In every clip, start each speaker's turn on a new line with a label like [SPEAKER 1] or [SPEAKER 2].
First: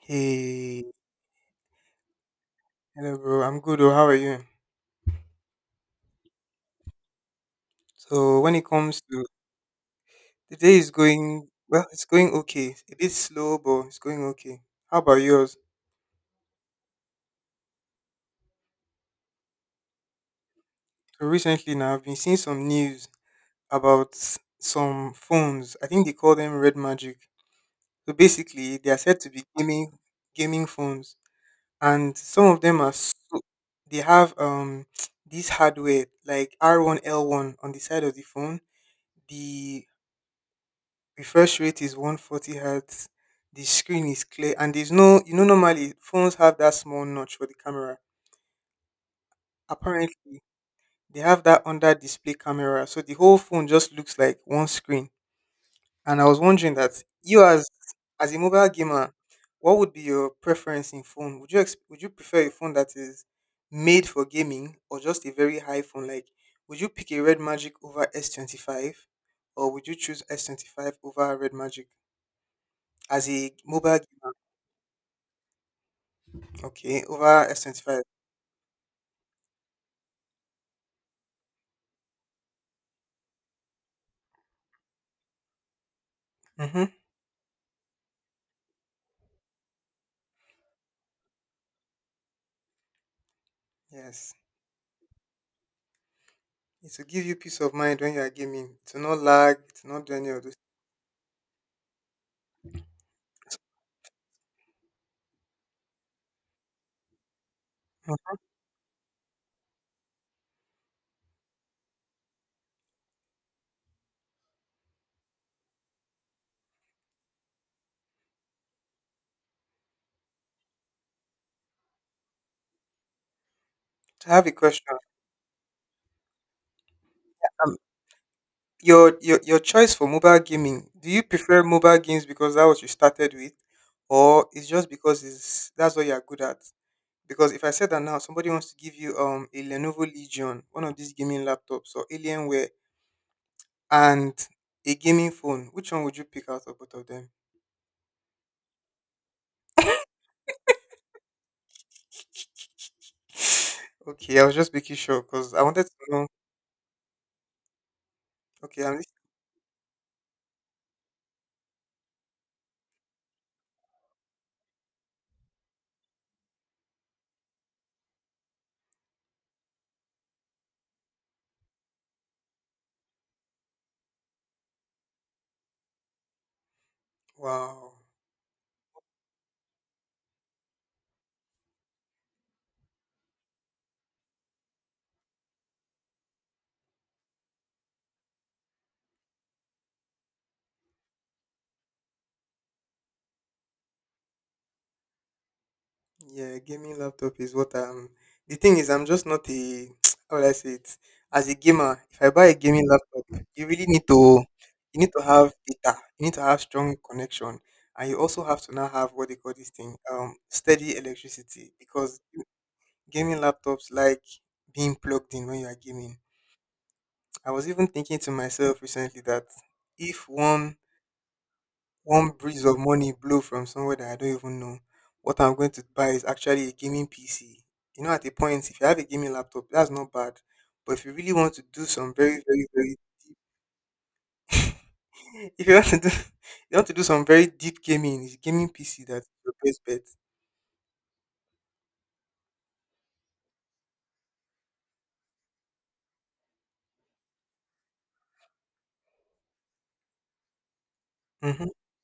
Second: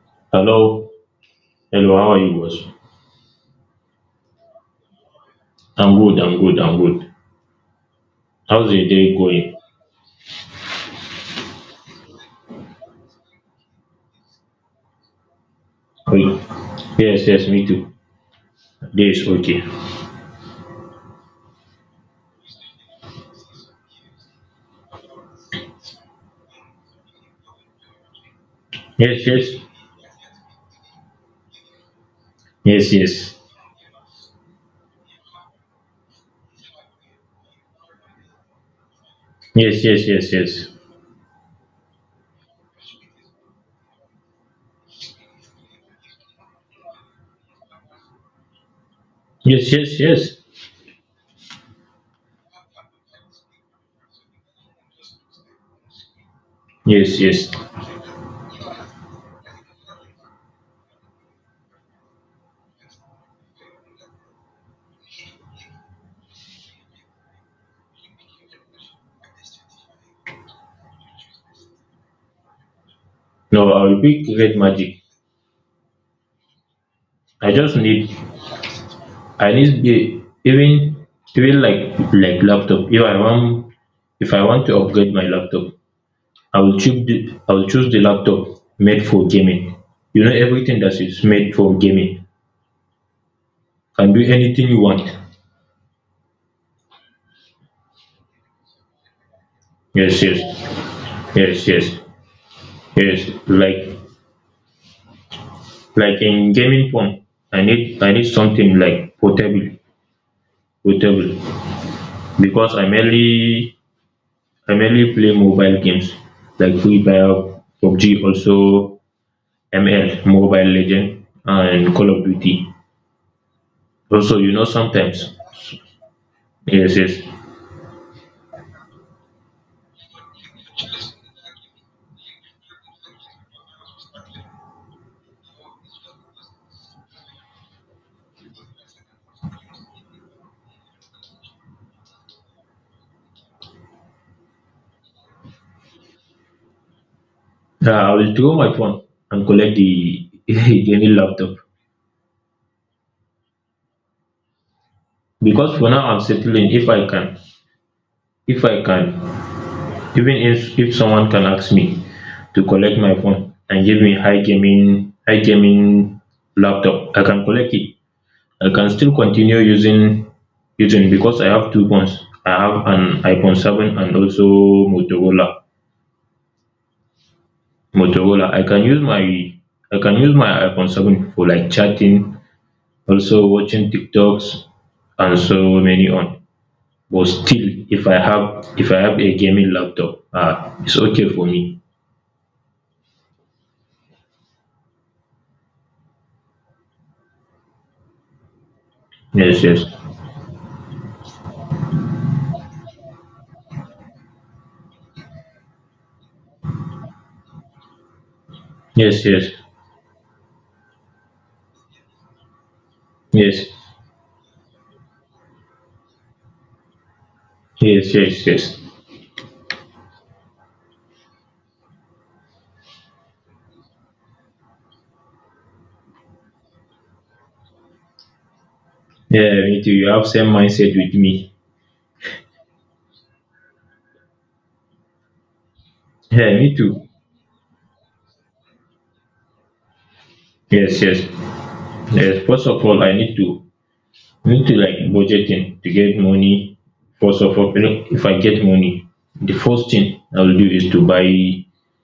[SPEAKER 1] Hey,
[SPEAKER 2] Hello. Hello, how are you, boss?
[SPEAKER 1] hello, bro. I'm good. Oh, how are you?
[SPEAKER 2] I'm good, I'm good, I'm good.
[SPEAKER 1] So when it
[SPEAKER 2] How's the
[SPEAKER 1] comes
[SPEAKER 2] day
[SPEAKER 1] to
[SPEAKER 2] going?
[SPEAKER 1] the day is going well, it's going okay. A bit slow, but it's going okay. How about yours?
[SPEAKER 2] Good. Yes, yes, me too. Day is okay.
[SPEAKER 1] So recently, now I've been seeing some news about some phones. I think they call them Red Magic. So basically, they are said
[SPEAKER 2] Yes,
[SPEAKER 1] to be
[SPEAKER 2] yes.
[SPEAKER 1] gaming phones, and some of them
[SPEAKER 2] Yes,
[SPEAKER 1] are so,
[SPEAKER 2] yes.
[SPEAKER 1] they have this hardware like R1 L1 on the side of the phone.
[SPEAKER 2] Yes,
[SPEAKER 1] The
[SPEAKER 2] yes, yes, yes.
[SPEAKER 1] refresh rate is 140 hertz. The screen is clear, and there's no, normally phones have that small notch for the camera.
[SPEAKER 2] Yes, yes, yes.
[SPEAKER 1] Apparently they have that under display camera, so the whole phone just looks like one screen. And I was wondering that
[SPEAKER 2] Yes,
[SPEAKER 1] you,
[SPEAKER 2] yes.
[SPEAKER 1] as a mobile gamer, what would be your preference in phone? Would you would you prefer a phone that is made for gaming or just a very high phone, like would you pick a Red Magic over S25, or would you choose S25 over Red Magic as a
[SPEAKER 2] No, I
[SPEAKER 1] mobile?
[SPEAKER 2] will pick Red Magic.
[SPEAKER 1] Okay, over
[SPEAKER 2] I just
[SPEAKER 1] S25.
[SPEAKER 2] need I need the even like laptop. If I want to upgrade my laptop, I will
[SPEAKER 1] Mm-hmm.
[SPEAKER 2] choose the I will choose the laptop made for gaming. You know everything that is made for gaming can do
[SPEAKER 1] Yes.
[SPEAKER 2] anything you want.
[SPEAKER 1] It will give you peace of mind when you are gaming. It will not lag, it will not do
[SPEAKER 2] Yes,
[SPEAKER 1] any of those
[SPEAKER 2] yes, yes, yes, yes.
[SPEAKER 1] things.
[SPEAKER 2] Like in gaming phone, I need
[SPEAKER 1] Mm.
[SPEAKER 2] something like portable, portable, because I mainly play mobile games like Free Fire, PUBG, also ML, Mobile Legend, and Call of Duty.
[SPEAKER 1] I
[SPEAKER 2] Also,
[SPEAKER 1] have a question.
[SPEAKER 2] sometimes, yes, yes,
[SPEAKER 1] Um, your choice for mobile gaming, do you prefer mobile games because that was you started with, or it's just because it's that's what you are good at? Because if I said that now, somebody wants to give you a Lenovo Legion, one of these gaming laptops, or Alienware, and a gaming phone, which one would you pick out of both of them?
[SPEAKER 2] I will throw my phone and collect the gaming laptop
[SPEAKER 1] Okay, I was just making sure because I
[SPEAKER 2] because
[SPEAKER 1] wanted
[SPEAKER 2] for
[SPEAKER 1] to
[SPEAKER 2] now I'm
[SPEAKER 1] know.
[SPEAKER 2] settling if I can, if I
[SPEAKER 1] Okay, I'm.
[SPEAKER 2] can Even if someone can ask me to collect my phone and give me high gaming laptop, I can collect it. I can still continue using because I have two phones. I have an iPhone 7 and also Motorola.
[SPEAKER 1] Wow.
[SPEAKER 2] I can use my iPhone 7 for like chatting, also watching TikToks and so many on. But still if I have a gaming laptop, ah, it's okay for me.
[SPEAKER 1] Yeah, gaming laptop is what I'm. The thing is, I'm just not
[SPEAKER 2] Yes, yes.
[SPEAKER 1] a. How will I say it? As a gamer, if I buy a gaming laptop, you really need to. You need to have data. You need to have strong connection, and you also have to now have
[SPEAKER 2] Yes,
[SPEAKER 1] what they
[SPEAKER 2] yes,
[SPEAKER 1] call this thing, steady electricity, because gaming
[SPEAKER 2] yes,
[SPEAKER 1] laptops like being plugged in when you are gaming. I was even
[SPEAKER 2] yes,
[SPEAKER 1] thinking to
[SPEAKER 2] yes, yes.
[SPEAKER 1] myself recently that if one breeze of money blow from somewhere that I don't even know. What I'm going to buy is actually a gaming PC. You know, at a point, if you have a gaming
[SPEAKER 2] Yeah,
[SPEAKER 1] laptop,
[SPEAKER 2] me too.
[SPEAKER 1] that's
[SPEAKER 2] You
[SPEAKER 1] not
[SPEAKER 2] have
[SPEAKER 1] bad.
[SPEAKER 2] same mindset
[SPEAKER 1] But if
[SPEAKER 2] with
[SPEAKER 1] you really
[SPEAKER 2] me.
[SPEAKER 1] want to do some very, very, very, if you want to do,
[SPEAKER 2] Yeah, me
[SPEAKER 1] you want to do
[SPEAKER 2] too.
[SPEAKER 1] some very deep gaming, it's gaming PC that's your best bet.
[SPEAKER 2] Yes, yes, yes. First of all, I need to like budgeting to get money. First of all, if I get money, the first thing I will do is to buy
[SPEAKER 1] Mm-hmm.
[SPEAKER 2] a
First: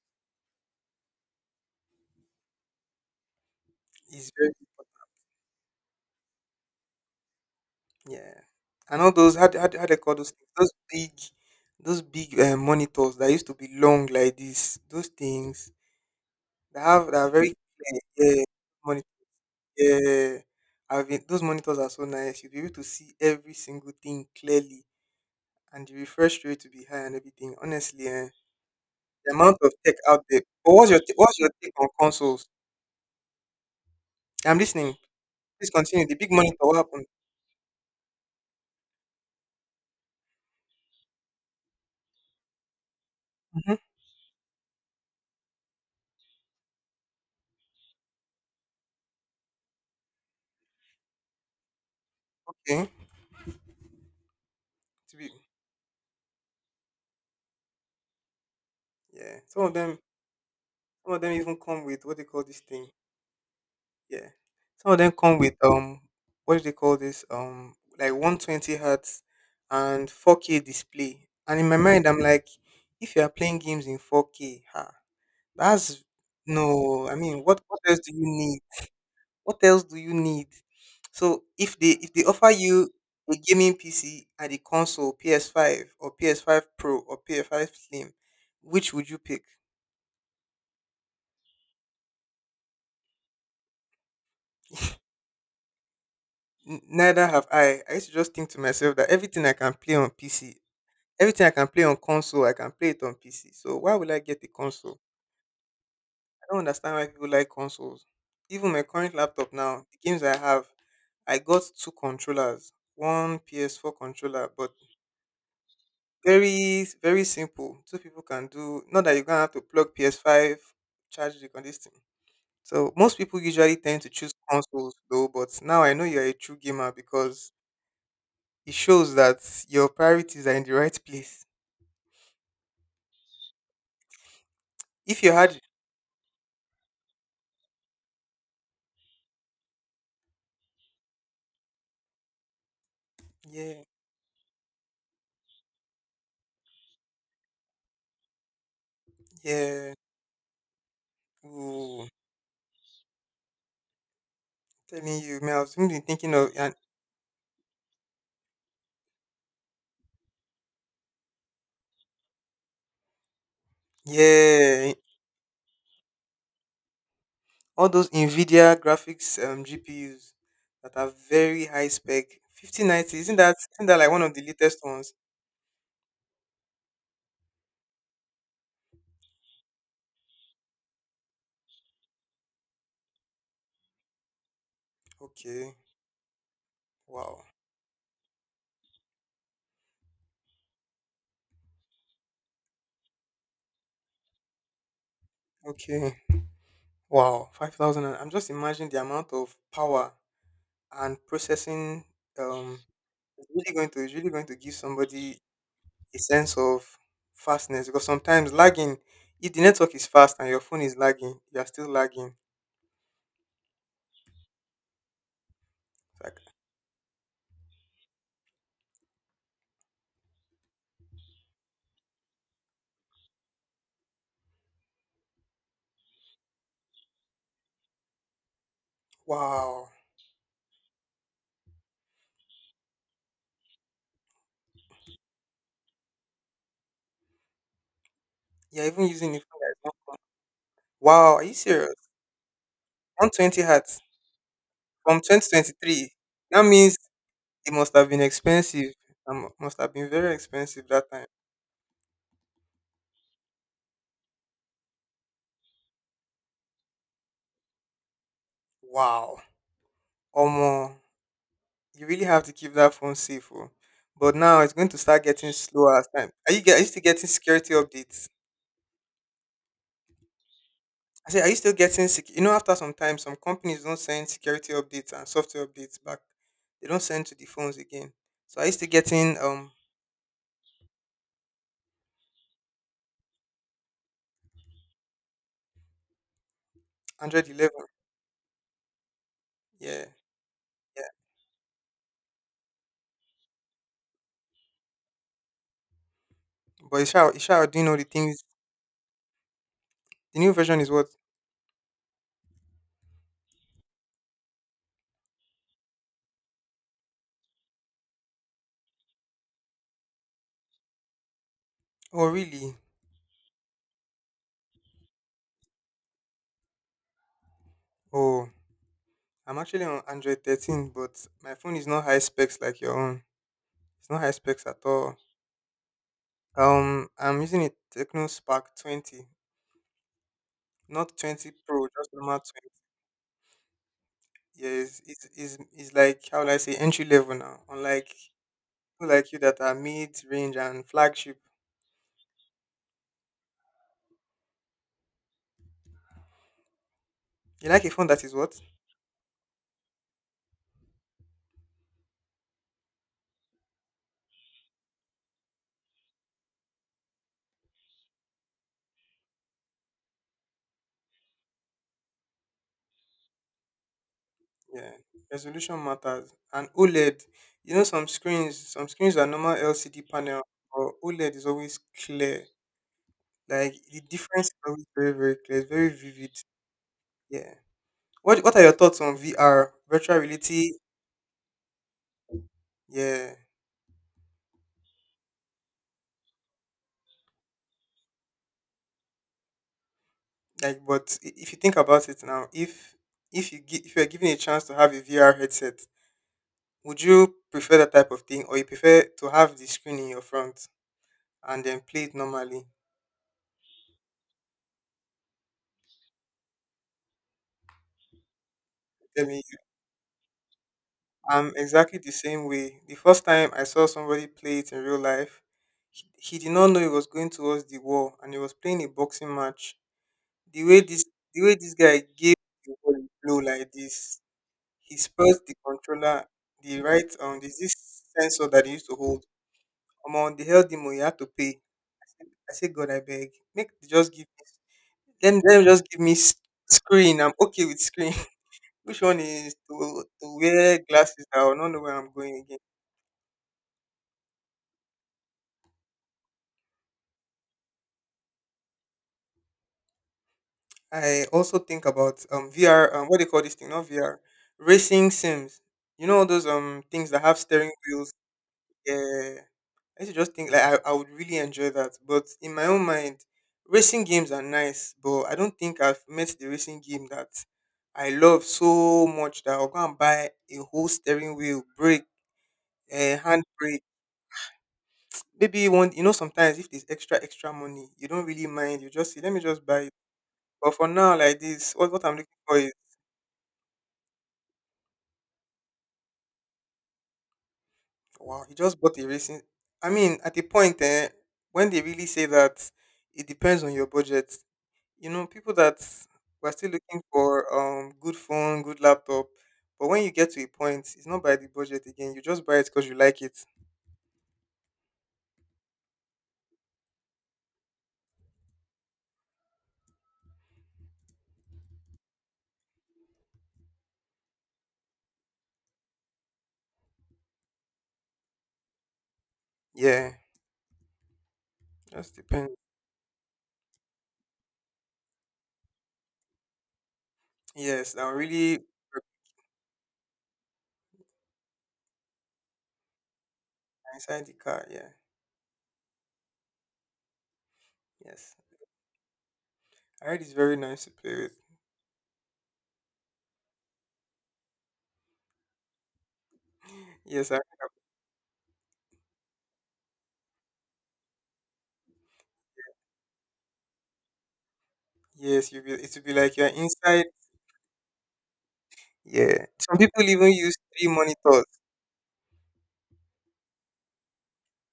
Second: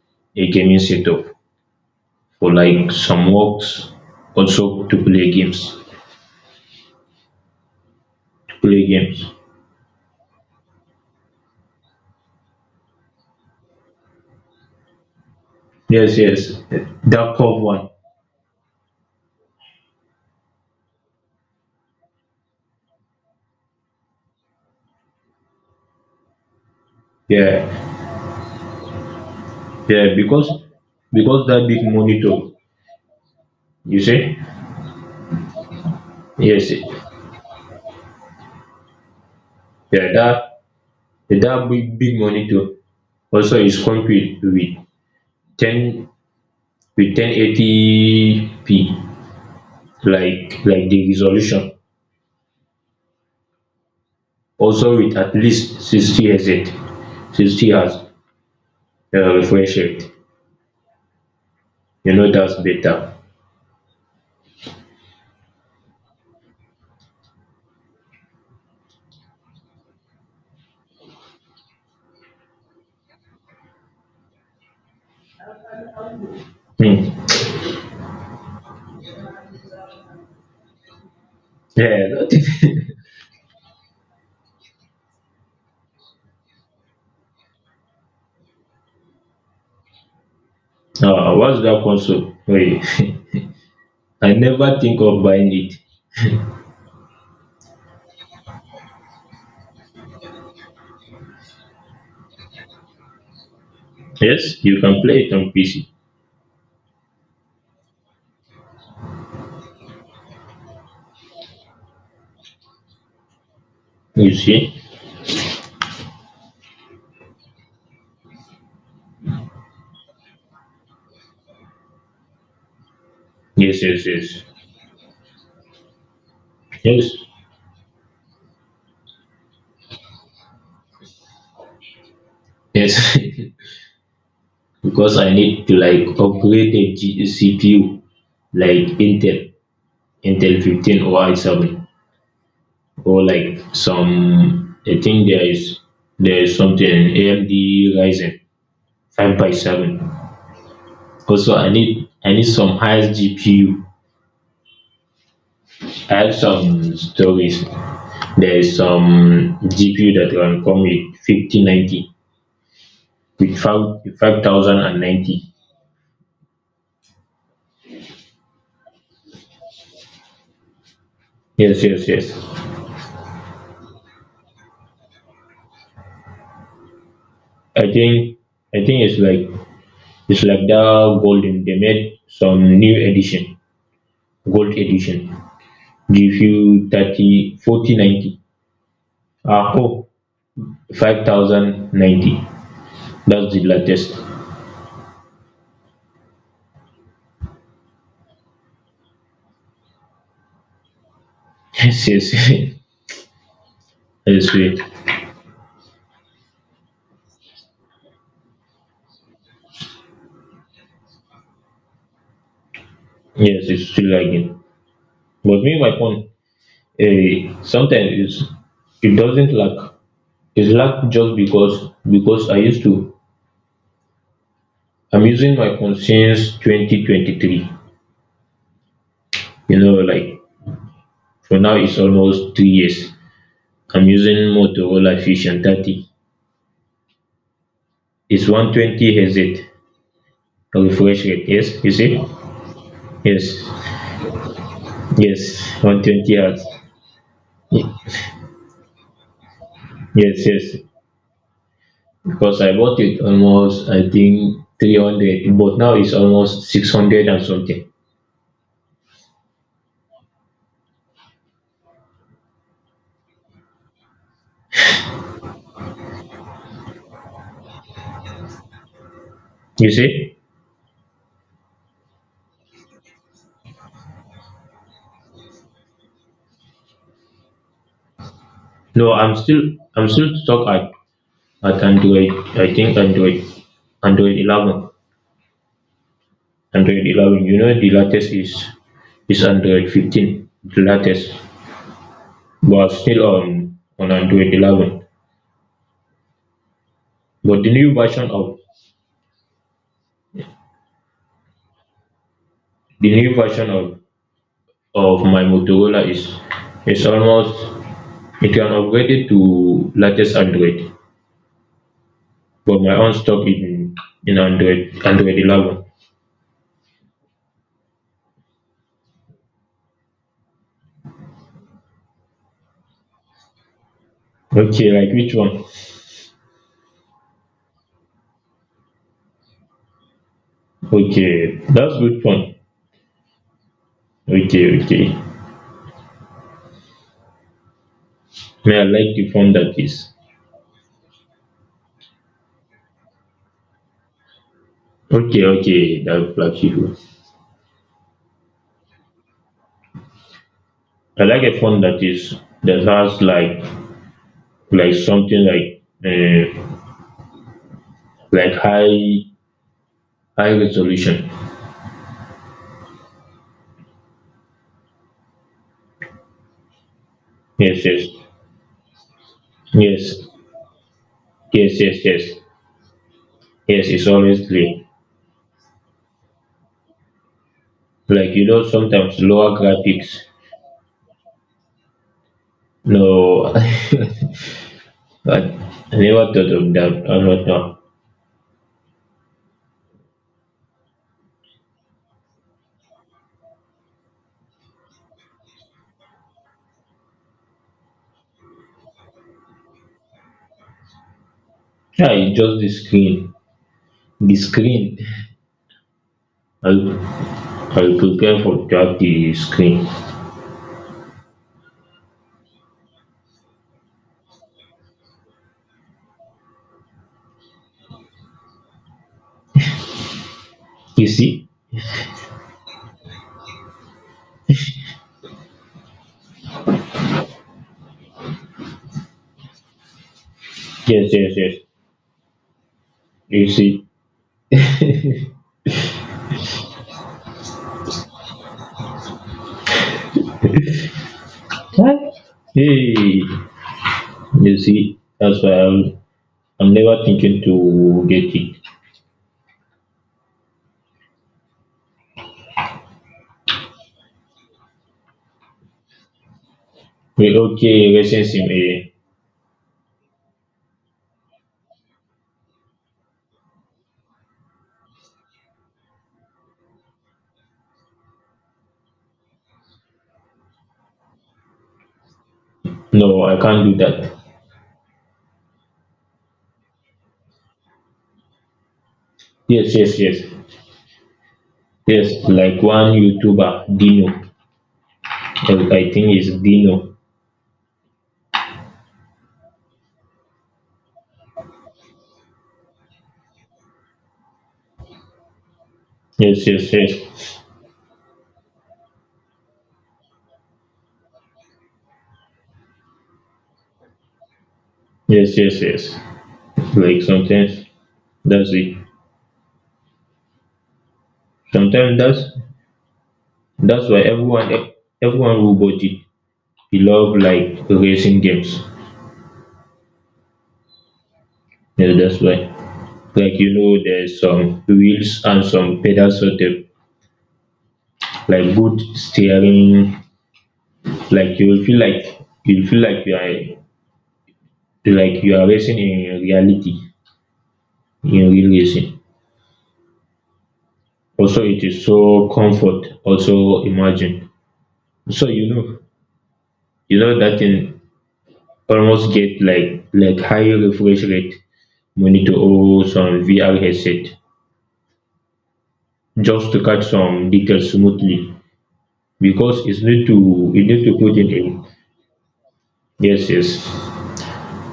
[SPEAKER 2] gaming setup for like some works,
[SPEAKER 1] It's very,
[SPEAKER 2] also to play games,
[SPEAKER 1] yeah.
[SPEAKER 2] to play
[SPEAKER 1] And all
[SPEAKER 2] games.
[SPEAKER 1] those, how, how they call those things? Those big monitors that used to be long like this. Those things
[SPEAKER 2] Yes, yes,
[SPEAKER 1] that have that are
[SPEAKER 2] that
[SPEAKER 1] very
[SPEAKER 2] curve one.
[SPEAKER 1] clear, yeah. Yeah, I've been, those monitors are so nice. You'll be able to see every single thing clearly, and the refresh rate to be high and everything.
[SPEAKER 2] Yeah,
[SPEAKER 1] Honestly, eh, the amount of tech
[SPEAKER 2] yeah,
[SPEAKER 1] out there.
[SPEAKER 2] because
[SPEAKER 1] But what's
[SPEAKER 2] because
[SPEAKER 1] your
[SPEAKER 2] that
[SPEAKER 1] take
[SPEAKER 2] big
[SPEAKER 1] on consoles?
[SPEAKER 2] monitor, you see.
[SPEAKER 1] I'm listening. Please continue. The big monitor.
[SPEAKER 2] Yes,
[SPEAKER 1] What happened?
[SPEAKER 2] Yeah, that big monitor also
[SPEAKER 1] Hmm.
[SPEAKER 2] is complete with ten 1080 p, like the resolution,
[SPEAKER 1] Okay.
[SPEAKER 2] also with
[SPEAKER 1] To be,
[SPEAKER 2] at least 60 hertz, sixty hertz
[SPEAKER 1] yeah.
[SPEAKER 2] refresh rate.
[SPEAKER 1] Some of them even come with
[SPEAKER 2] You
[SPEAKER 1] what they
[SPEAKER 2] know
[SPEAKER 1] call
[SPEAKER 2] that's
[SPEAKER 1] this thing.
[SPEAKER 2] better.
[SPEAKER 1] Yeah. Some of them come with what do they call this? Like 120 hertz and 4K display. And in my mind I'm like, if you are playing games in 4K, ha, that's no, I
[SPEAKER 2] Hmm.
[SPEAKER 1] mean what else do you need? What else do you need? So if they
[SPEAKER 2] Yeah,
[SPEAKER 1] offer you a gaming PC and a console, PS5 or PS5 Pro or PS5 Slim, which would you pick?
[SPEAKER 2] ah, what's that console? Wait, I never think of buying it.
[SPEAKER 1] Neither have I. I used to just think to myself that everything I can play on PC, everything I can play on console, I can play it on PC. So why would I
[SPEAKER 2] Yes,
[SPEAKER 1] get a
[SPEAKER 2] you can
[SPEAKER 1] console?
[SPEAKER 2] play it on PC,
[SPEAKER 1] I don't understand why people like consoles. Even my current laptop now, the games I have, I got two controllers, one PS4
[SPEAKER 2] you
[SPEAKER 1] controller, but
[SPEAKER 2] see.
[SPEAKER 1] very very simple. Two people can do. Not that you're gonna have to plug PS5, charge the on this thing. So most people usually
[SPEAKER 2] Yes,
[SPEAKER 1] tend
[SPEAKER 2] yes,
[SPEAKER 1] to choose
[SPEAKER 2] yes,
[SPEAKER 1] consoles though, but now I know you're a true gamer
[SPEAKER 2] yes,
[SPEAKER 1] because it shows that your priorities are in the right place.
[SPEAKER 2] yes, because
[SPEAKER 1] If
[SPEAKER 2] I
[SPEAKER 1] you had,
[SPEAKER 2] need to like upgrade the CPU, like Intel 15 or i7, or like
[SPEAKER 1] yeah,
[SPEAKER 2] some. I think there is something, AMD Ryzen 5 by 7.
[SPEAKER 1] yeah.
[SPEAKER 2] Also I need
[SPEAKER 1] Ooh.
[SPEAKER 2] I need some highest GPU.
[SPEAKER 1] Telling you, man, I was even
[SPEAKER 2] I have
[SPEAKER 1] thinking of and
[SPEAKER 2] some stories. There is some GPU that can come with 5090, with 5
[SPEAKER 1] yeah,
[SPEAKER 2] 5090.
[SPEAKER 1] all those Nvidia graphics GPUs that are very
[SPEAKER 2] Yes,
[SPEAKER 1] high
[SPEAKER 2] yes,
[SPEAKER 1] spec.
[SPEAKER 2] yes,
[SPEAKER 1] 5090, isn't that like one of the latest ones?
[SPEAKER 2] I think I think it's like that golden. They made some new edition, gold edition.
[SPEAKER 1] Okay.
[SPEAKER 2] Give you thirty
[SPEAKER 1] Wow.
[SPEAKER 2] forty ninety? Ah, oh, 5090. That's the latest.
[SPEAKER 1] Okay. Wow. Five thousand. I'm just imagining the amount of power and processing
[SPEAKER 2] Yes, yes.
[SPEAKER 1] um is really
[SPEAKER 2] I
[SPEAKER 1] going to
[SPEAKER 2] swear.
[SPEAKER 1] give somebody a sense of fastness because sometimes lagging, if the network is fast and your phone is lagging, you are still lagging.
[SPEAKER 2] Yes, it's still lagging. But me, my
[SPEAKER 1] It's
[SPEAKER 2] phone,
[SPEAKER 1] like
[SPEAKER 2] eh, sometimes it doesn't lag. It's lag just because I used to. I'm using my phone since 2023. You
[SPEAKER 1] wow.
[SPEAKER 2] know, like for now it's almost 3 years. I'm using Motorola Fusion 30. It's
[SPEAKER 1] You're even
[SPEAKER 2] 120
[SPEAKER 1] using the
[SPEAKER 2] Hz
[SPEAKER 1] phone well.
[SPEAKER 2] refresh
[SPEAKER 1] Wow, are
[SPEAKER 2] rate.
[SPEAKER 1] you
[SPEAKER 2] Yes, you
[SPEAKER 1] serious?
[SPEAKER 2] see?
[SPEAKER 1] 120
[SPEAKER 2] Yes,
[SPEAKER 1] hertz from
[SPEAKER 2] yes,
[SPEAKER 1] 2023.
[SPEAKER 2] 120
[SPEAKER 1] That
[SPEAKER 2] hertz.
[SPEAKER 1] means it must have been expensive. Must have been very
[SPEAKER 2] Yes, yes.
[SPEAKER 1] expensive that time.
[SPEAKER 2] Because I bought it almost, I think, 300, but now it's almost 600 and something.
[SPEAKER 1] Wow. Omo, you really have to keep that phone safe. Oh. But now it's going to start getting slower as time. Are you still getting security updates?
[SPEAKER 2] You see?
[SPEAKER 1] I say, are you still getting, you know, after some time, some companies don't send security updates and software updates back. They don't send to the phones again. So are you still
[SPEAKER 2] No, I'm
[SPEAKER 1] getting
[SPEAKER 2] still, I'm still stuck at Android. I think Android 11,
[SPEAKER 1] Android
[SPEAKER 2] You know,
[SPEAKER 1] 11?
[SPEAKER 2] the latest is Android
[SPEAKER 1] Yeah.
[SPEAKER 2] 15, the
[SPEAKER 1] Yeah.
[SPEAKER 2] latest. But still on Android 11.
[SPEAKER 1] But Isha,
[SPEAKER 2] But
[SPEAKER 1] Isha,
[SPEAKER 2] the
[SPEAKER 1] do you
[SPEAKER 2] new
[SPEAKER 1] know the
[SPEAKER 2] version
[SPEAKER 1] things?
[SPEAKER 2] of
[SPEAKER 1] The new version is what?
[SPEAKER 2] the new version of my Motorola is almost. You can upgrade it to latest Android,
[SPEAKER 1] Oh, really?
[SPEAKER 2] but my own stock in Android 11.
[SPEAKER 1] Oh, I'm actually on Android 13, but my phone is not high specs like your own. It's not high specs at
[SPEAKER 2] Okay, like
[SPEAKER 1] all.
[SPEAKER 2] which one?
[SPEAKER 1] I'm using a Techno Spark 20, not 20
[SPEAKER 2] Okay,
[SPEAKER 1] Pro,
[SPEAKER 2] that's
[SPEAKER 1] just
[SPEAKER 2] good
[SPEAKER 1] normal
[SPEAKER 2] phone.
[SPEAKER 1] 20.
[SPEAKER 2] Okay,
[SPEAKER 1] Yes,
[SPEAKER 2] okay.
[SPEAKER 1] it's like how will I say entry level now. Unlike
[SPEAKER 2] May I like
[SPEAKER 1] people
[SPEAKER 2] the
[SPEAKER 1] like you
[SPEAKER 2] phone
[SPEAKER 1] that are
[SPEAKER 2] that is.
[SPEAKER 1] mid range and flagship.
[SPEAKER 2] Okay, okay, that flagship one.
[SPEAKER 1] You like a phone that is what?
[SPEAKER 2] I like a phone that has like something like high resolution.
[SPEAKER 1] Yeah, resolution matters. And OLED, you
[SPEAKER 2] Yes,
[SPEAKER 1] know,
[SPEAKER 2] yes,
[SPEAKER 1] some screens are normal LCD
[SPEAKER 2] yes.
[SPEAKER 1] panel, but OLED is
[SPEAKER 2] Yes,
[SPEAKER 1] always
[SPEAKER 2] yes, yes.
[SPEAKER 1] clear. Like
[SPEAKER 2] Yes,
[SPEAKER 1] the
[SPEAKER 2] it's
[SPEAKER 1] difference
[SPEAKER 2] always
[SPEAKER 1] is
[SPEAKER 2] green.
[SPEAKER 1] always very, very clear. It's very vivid. Yeah.
[SPEAKER 2] Like,
[SPEAKER 1] What are your thoughts on
[SPEAKER 2] sometimes lower
[SPEAKER 1] VR, virtual
[SPEAKER 2] graphics.
[SPEAKER 1] reality? Yeah.
[SPEAKER 2] No, but I never thought of that. I'm not now.
[SPEAKER 1] Like, but if you think about it now, if if you are given a chance to have a VR headset, would you prefer that type of thing, or you prefer to have the screen in your front and then play
[SPEAKER 2] Yeah,
[SPEAKER 1] it
[SPEAKER 2] it's just
[SPEAKER 1] normally?
[SPEAKER 2] the screen. The screen. I'll, I'll prepare for that
[SPEAKER 1] Tell
[SPEAKER 2] the
[SPEAKER 1] me
[SPEAKER 2] screen.
[SPEAKER 1] I'm exactly the same way. The first time I saw somebody play it in real life, he did not know it was going towards the wall, and he was playing a boxing match. The way this
[SPEAKER 2] You
[SPEAKER 1] the
[SPEAKER 2] see?
[SPEAKER 1] way this guy gave the ball a blow like this, he spelt the controller, the right there's this sensor that he used to hold. Among they held him, oh, he
[SPEAKER 2] Yes,
[SPEAKER 1] had to
[SPEAKER 2] yes, yes.
[SPEAKER 1] pay. I said, God I beg.
[SPEAKER 2] You
[SPEAKER 1] Make
[SPEAKER 2] see?
[SPEAKER 1] just give me. Then, me, just give me screen. I'm okay with screen. Which one is to wear glasses? I will not know where I'm
[SPEAKER 2] What?
[SPEAKER 1] going again.
[SPEAKER 2] Hey, you see? That's why I'm never thinking to get it.
[SPEAKER 1] I also think about VR what do you call this thing? Not VR, racing sims. You know all those things that
[SPEAKER 2] Wait,
[SPEAKER 1] have steering
[SPEAKER 2] okay,
[SPEAKER 1] wheels.
[SPEAKER 2] racing sim. Eh.
[SPEAKER 1] Yeah, I used to just think like I would really enjoy that. But in my own mind, racing games are nice, but I don't think I've met the racing game that I love so much that I'll go and buy a whole steering wheel, brake,
[SPEAKER 2] No, I can't do
[SPEAKER 1] handbrake.
[SPEAKER 2] that.
[SPEAKER 1] Maybe one, you know, sometimes if there's extra extra money, you don't really mind. You just say, let me just
[SPEAKER 2] Yes,
[SPEAKER 1] buy it.
[SPEAKER 2] yes, yes.
[SPEAKER 1] But for now, like this, what
[SPEAKER 2] Yes,
[SPEAKER 1] I'm looking for.
[SPEAKER 2] like one YouTuber, Dino. Yes, I think it's Dino.
[SPEAKER 1] Wow, you just bought a racing. I mean, at a point, eh, when they really say that it depends on your budget, you know, people that
[SPEAKER 2] Yes,
[SPEAKER 1] were
[SPEAKER 2] yes,
[SPEAKER 1] still looking for
[SPEAKER 2] yes.
[SPEAKER 1] good phone, good laptop, but when you get to a point, it's not by the budget again. You just buy it because you like it.
[SPEAKER 2] Yes, yes, yes. Like sometimes that's it. Sometimes that's why everyone who bought it, he love like racing games.
[SPEAKER 1] Yeah,
[SPEAKER 2] Yeah,
[SPEAKER 1] just
[SPEAKER 2] that's why.
[SPEAKER 1] depends.
[SPEAKER 2] Like, there's some wheels and some pedals, sort of
[SPEAKER 1] Yes, that will
[SPEAKER 2] like
[SPEAKER 1] really
[SPEAKER 2] good
[SPEAKER 1] work
[SPEAKER 2] steering. Like, you will feel like
[SPEAKER 1] inside the car. Yeah,
[SPEAKER 2] you are racing in reality, in
[SPEAKER 1] yes.
[SPEAKER 2] real racing.
[SPEAKER 1] I heard it's very nice to play with.
[SPEAKER 2] Also it is so comfort, also imagine. So,
[SPEAKER 1] Yes, I,
[SPEAKER 2] that in almost get like high refresh rate monitor or some VR headset
[SPEAKER 1] yes, you will. It will be like you're
[SPEAKER 2] just to catch
[SPEAKER 1] inside.
[SPEAKER 2] some details smoothly,
[SPEAKER 1] Yeah,
[SPEAKER 2] because
[SPEAKER 1] some
[SPEAKER 2] it's
[SPEAKER 1] people
[SPEAKER 2] need to
[SPEAKER 1] even use
[SPEAKER 2] you need
[SPEAKER 1] three
[SPEAKER 2] to put it
[SPEAKER 1] monitors.
[SPEAKER 2] in. Yes, yes,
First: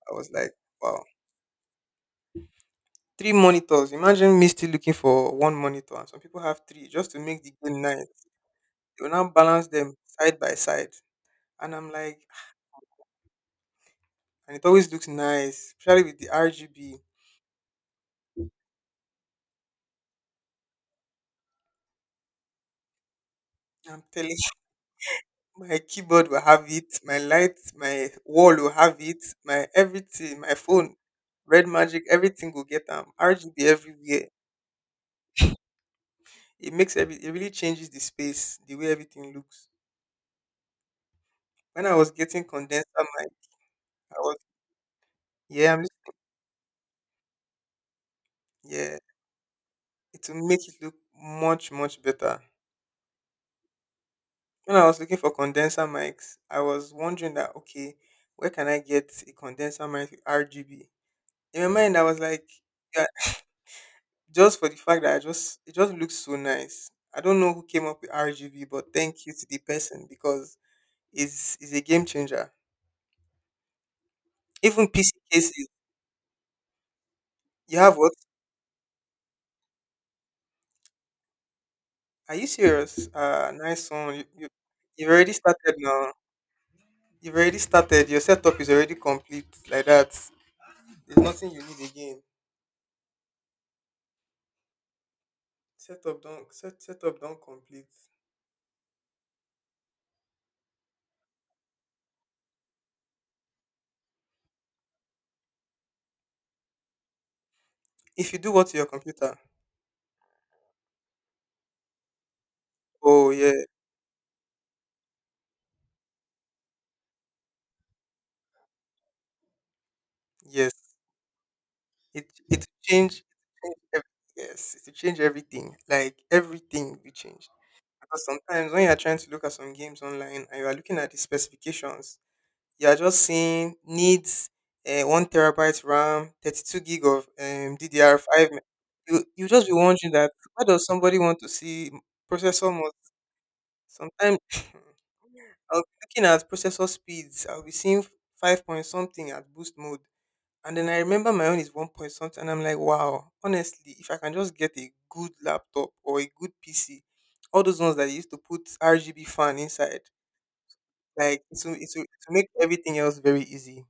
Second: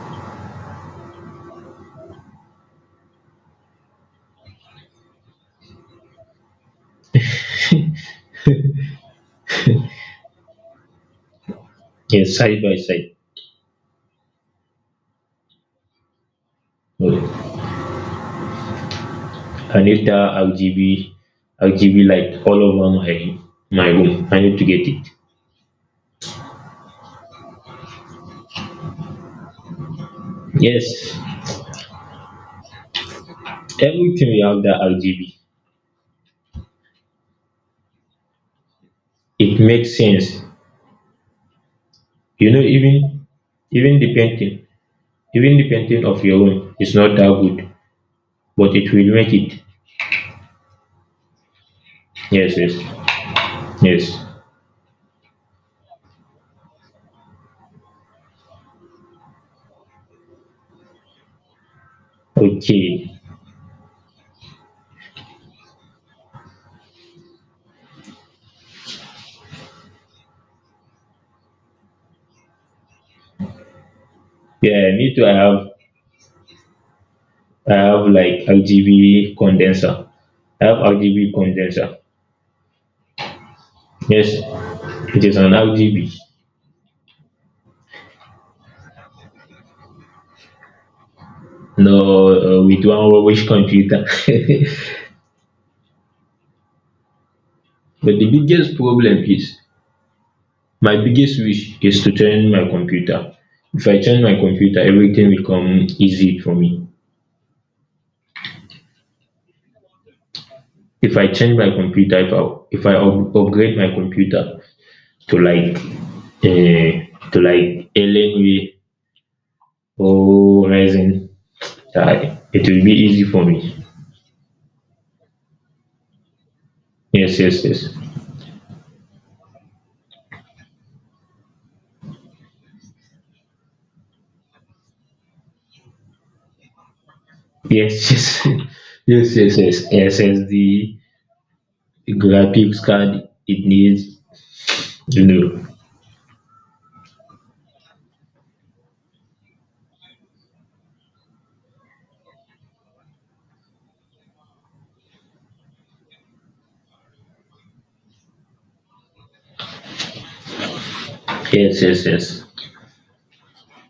[SPEAKER 1] I was like, wow. 3 monitors. Imagine me still looking for one monitor, and some people have 3 just to make the game nice. You now balance them side by side, and I'm like,
[SPEAKER 2] yes,
[SPEAKER 1] "Ah,"
[SPEAKER 2] side by side.
[SPEAKER 1] and it always looks nice, especially with the RGB.
[SPEAKER 2] Yeah, I need that RGB light all over my
[SPEAKER 1] I'm
[SPEAKER 2] room.
[SPEAKER 1] telling
[SPEAKER 2] I need to get it.
[SPEAKER 1] you, my keyboard will have it, my light, my wall will have it, my everything, my phone,
[SPEAKER 2] Yes,
[SPEAKER 1] Red Magic, everything will get RGB
[SPEAKER 2] everything
[SPEAKER 1] everywhere.
[SPEAKER 2] we have that RGB.
[SPEAKER 1] It makes every, it really changes the space, the way everything
[SPEAKER 2] It
[SPEAKER 1] looks.
[SPEAKER 2] makes sense.
[SPEAKER 1] When I was getting
[SPEAKER 2] You know,
[SPEAKER 1] condenser
[SPEAKER 2] even
[SPEAKER 1] mic,
[SPEAKER 2] even the
[SPEAKER 1] I was
[SPEAKER 2] painting even the
[SPEAKER 1] yeah, I'm
[SPEAKER 2] painting of your own is not that good, but it
[SPEAKER 1] yeah.
[SPEAKER 2] will make it.
[SPEAKER 1] It will make it look much much better.
[SPEAKER 2] Yes, yes, yes.
[SPEAKER 1] When I was looking for condenser mics, I was wondering that okay, where can I get a condenser mic with RGB? In my mind, I was like, yeah,
[SPEAKER 2] Okay,
[SPEAKER 1] just for the fact that I just it just looks so nice. I don't know who came up with RGB, but thank you to the person because it's a game changer. Even
[SPEAKER 2] yeah,
[SPEAKER 1] PC
[SPEAKER 2] me too. I have
[SPEAKER 1] cases,
[SPEAKER 2] I
[SPEAKER 1] you have
[SPEAKER 2] have
[SPEAKER 1] what?
[SPEAKER 2] like RGB condenser. I have RGB condenser.
[SPEAKER 1] Are you serious? Nice one. You,
[SPEAKER 2] Yes,
[SPEAKER 1] you you've
[SPEAKER 2] it
[SPEAKER 1] already
[SPEAKER 2] is an
[SPEAKER 1] started now.
[SPEAKER 2] RGB.
[SPEAKER 1] You've already started. Your setup is already complete like that. There's nothing you need again.
[SPEAKER 2] No, with one rubbish computer.
[SPEAKER 1] Setup don't setup don't complete.
[SPEAKER 2] But the biggest problem is, my biggest wish is to turn my computer. If I turn my computer, everything will come easy for me.
[SPEAKER 1] If you do what to your computer,
[SPEAKER 2] If I change my computer, if I
[SPEAKER 1] oh yeah,
[SPEAKER 2] upgrade my computer to like a to like Alienware or
[SPEAKER 1] yes.
[SPEAKER 2] Ryzen,
[SPEAKER 1] It it
[SPEAKER 2] it will be easy
[SPEAKER 1] change,
[SPEAKER 2] for
[SPEAKER 1] change
[SPEAKER 2] me.
[SPEAKER 1] ev- yes, it will change everything. Like everything will
[SPEAKER 2] Yes,
[SPEAKER 1] change.
[SPEAKER 2] yes, yes,
[SPEAKER 1] Because sometimes when you are trying to look at some games online and you are looking at the specifications, you are just seeing needs 1 terabyte RAM, 32 gig of
[SPEAKER 2] yes,
[SPEAKER 1] DDR five. You
[SPEAKER 2] yes, yes,
[SPEAKER 1] you
[SPEAKER 2] yes,
[SPEAKER 1] just be
[SPEAKER 2] yes.
[SPEAKER 1] wondering that why does
[SPEAKER 2] SSD,
[SPEAKER 1] somebody want to see processor
[SPEAKER 2] graphics
[SPEAKER 1] must
[SPEAKER 2] card, it needs
[SPEAKER 1] sometimes.
[SPEAKER 2] you know.
[SPEAKER 1] I'll be looking at processor speeds. I'll be seeing five point something at boost mode. And then I remember my own is one point something. And I'm like, wow, honestly, if I can just get a good laptop or a good PC, all those ones that they used to put RGB fan inside, like it's to,
[SPEAKER 2] Yes,
[SPEAKER 1] it's
[SPEAKER 2] yes,
[SPEAKER 1] to,
[SPEAKER 2] yes,
[SPEAKER 1] make everything else very easy.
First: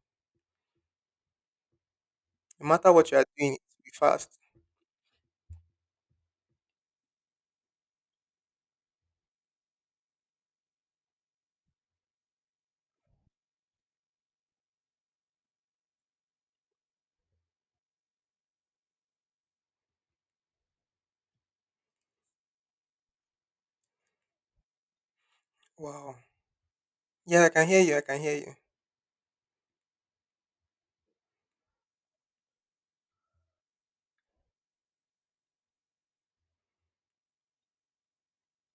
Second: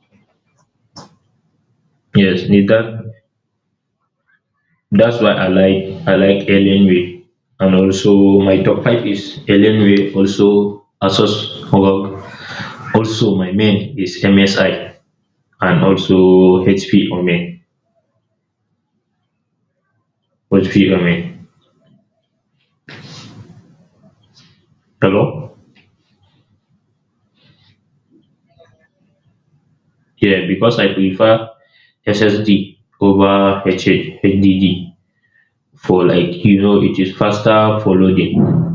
[SPEAKER 2] yes. Need.
[SPEAKER 1] No matter what
[SPEAKER 2] That
[SPEAKER 1] you are doing, it will be fast.
[SPEAKER 2] that's why I like Alienware, and also my top five is Alienware, also Asus ROG. Also my main is MSI, and also HP on main. HP on main. Hello?
[SPEAKER 1] Wow. Yeah, I can hear you. I can hear you.
[SPEAKER 2] Yeah, because I prefer SSD over HDD, for like, it is faster for loading.